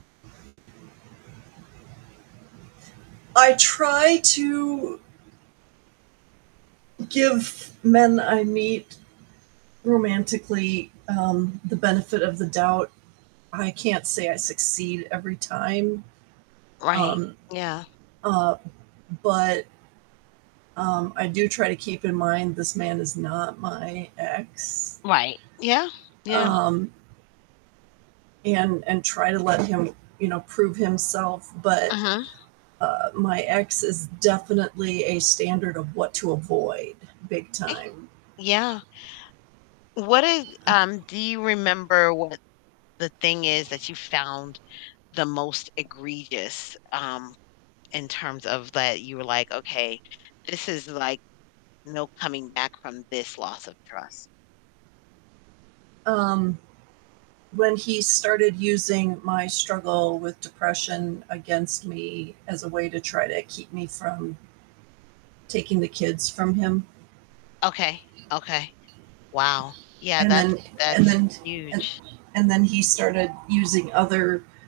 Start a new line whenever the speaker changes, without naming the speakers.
I try to give men I meet romantically, um, the benefit of the doubt. I can't say I succeed every time.
Right,
Um,
yeah.
uh, but um, I do try to keep in mind, this man is not my ex
Right. Yeah. Yeah.
um and and try to let him, you know, prove himself. But,
Mhm.
uh, my ex is definitely a standard of what to avoid, big
E
time.
Yeah. What is
Uh
um, do you remember what the thing is that you found the most egregious, um, in terms of that you were like, "Okay, this is, like, no coming back from this loss of trust?"
Um, when he started using my struggle with depression against me as a way to try to keep me from taking the kids from him.
Okay. Okay. Wow. Yeah.
And
That's
then and
that's
then and
huge.
and then he started using other